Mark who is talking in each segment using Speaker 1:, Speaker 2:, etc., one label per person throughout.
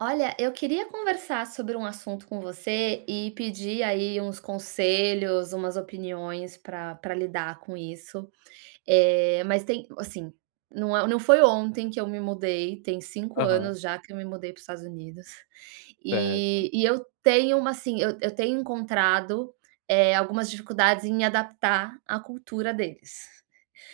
Speaker 1: Olha, eu queria conversar sobre um assunto com você e pedir aí uns conselhos, umas opiniões pra pra lidar com isso. Eh, mas tem hum, assim, não é o não foi ontem que eu me mudei, tem 5
Speaker 2: Aham.
Speaker 1: anos já que eu me mudei para os Estados Unidos,
Speaker 2: Certo.
Speaker 1: eh, e eu tenho uma assim, eu eu tenho encontrado, eh, algumas dificuldades em me adaptar a cultura deles.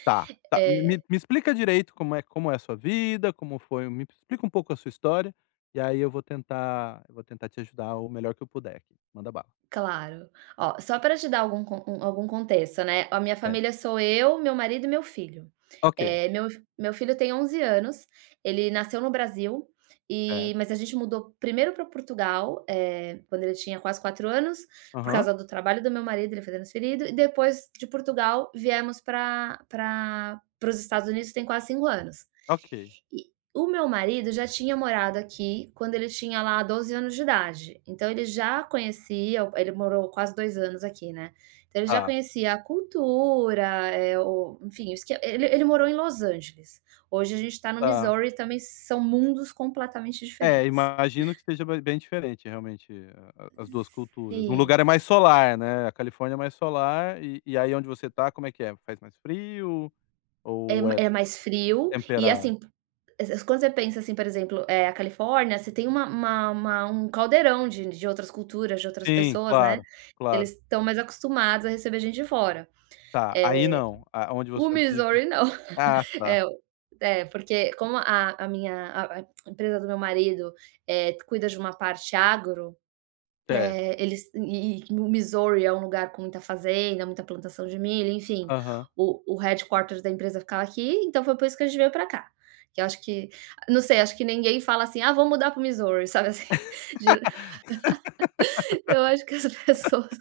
Speaker 2: Tá tá, me
Speaker 1: Eh
Speaker 2: me explica direito como é como é a sua vida, como foi me explica um pouco a sua história e aí eu vou tentar vou tentar te ajudar o melhor que eu puder aqui. Manda bala.
Speaker 1: Claro. Ó, só pra te dar algum co algum contexto, né. A minha
Speaker 2: É.
Speaker 1: família sou eu, meu marido e meu filho.
Speaker 2: Ok.
Speaker 1: Eh, meu f meu filho tem 11 anos, ele nasceu no Brasil, eh,
Speaker 2: Certo.
Speaker 1: mas a gente mudou primeiro pra Portugal, eh, quando ele tinha quase 4 anos, por
Speaker 2: Aham.
Speaker 1: causa do trabalho do meu marido, ele foi transferido e depois de Portugal, viemos pra pra para os Estados Unidos, tem quase 5 anos.
Speaker 2: Ok.
Speaker 1: E, o meu marido já tinha morado aqui quando ele tinha lá 12 anos de idade, então ele já conhecia o ele morou quase 2 anos aqui, né. Então ele já
Speaker 2: Tá.
Speaker 1: conhecia a cultura, eh, o, enfim, o esq ele ele morou em Los Angeles. Hoje a gente tá no
Speaker 2: Tá.
Speaker 1: Missouri e também são mundos completamente
Speaker 2: É,
Speaker 1: diferentes.
Speaker 2: imagino que seja be bem diferente realmente, a as duas culturas. O
Speaker 1: Sim.
Speaker 2: lugar é mais solar, né? A Califórnia é mais solar e e aí onde você tá, como é que é? Faz mais frio
Speaker 1: É
Speaker 2: ou é
Speaker 1: é mais frio,
Speaker 2: é
Speaker 1: e,
Speaker 2: temperado?
Speaker 1: assim, pu es- es quando você pensa assim, por exemplo, eh, a Califórnia, você tem uma uma uma um caldeirão de de outras culturas, de outras
Speaker 2: Sim,
Speaker 1: pessoas, né.
Speaker 2: claro. Claro.
Speaker 1: Eles estão mais acostumados a receber gente de fora.
Speaker 2: Tá, aí
Speaker 1: Eh,
Speaker 2: não? A onde
Speaker 1: o
Speaker 2: você vive.
Speaker 1: Missouri, não.
Speaker 2: Ah tá.
Speaker 1: Eh, o porque como a a minha a a empresa do meu marido, eh, cuida de uma parte agro,
Speaker 2: Certo.
Speaker 1: eh, eles e e o Missouri é um lugar com muita fazenda, muita plantação de milho, enfim,
Speaker 2: Aham.
Speaker 1: o o headquarters da empresa ficava aqui, então foi por isso que a gente veio pra cá. Que eu acho que não sei, acho que ninguém fala assim: "Ah, vou mudar para o Missouri.", sabe assim. Dio eu acho que as pessoas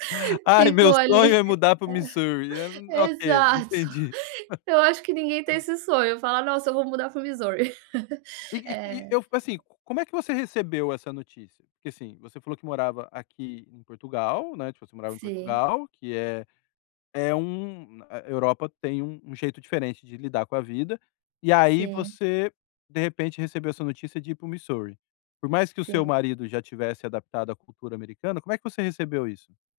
Speaker 2: "Ai, meu
Speaker 1: ficam
Speaker 2: sonho
Speaker 1: ali
Speaker 2: é mudar para o Missouri!". [unintelligible]
Speaker 1: ai
Speaker 2: Ok,
Speaker 1: exato.
Speaker 2: entendi.
Speaker 1: Eu acho que ninguém tem esse sonho, falar: "Nossa eu vou mudar pro Missouri.".
Speaker 2: E e e
Speaker 1: É.
Speaker 2: eu, assim, como é que você recebeu essa notícia? Porque assim, você falou que morava aqui em Portugal, né, tipo, você morava em
Speaker 1: Sim.
Speaker 2: Portugal, que é é um a Europa tem um jeito diferente de lidar com a vida, e aí
Speaker 1: Sim.
Speaker 2: você, de repente, recebeu essa notícia de ir para o Missouri. Por mais que o seu
Speaker 1: Sim.
Speaker 2: marido já tivesse adaptado à cultura americana, como é que você recebeu isso?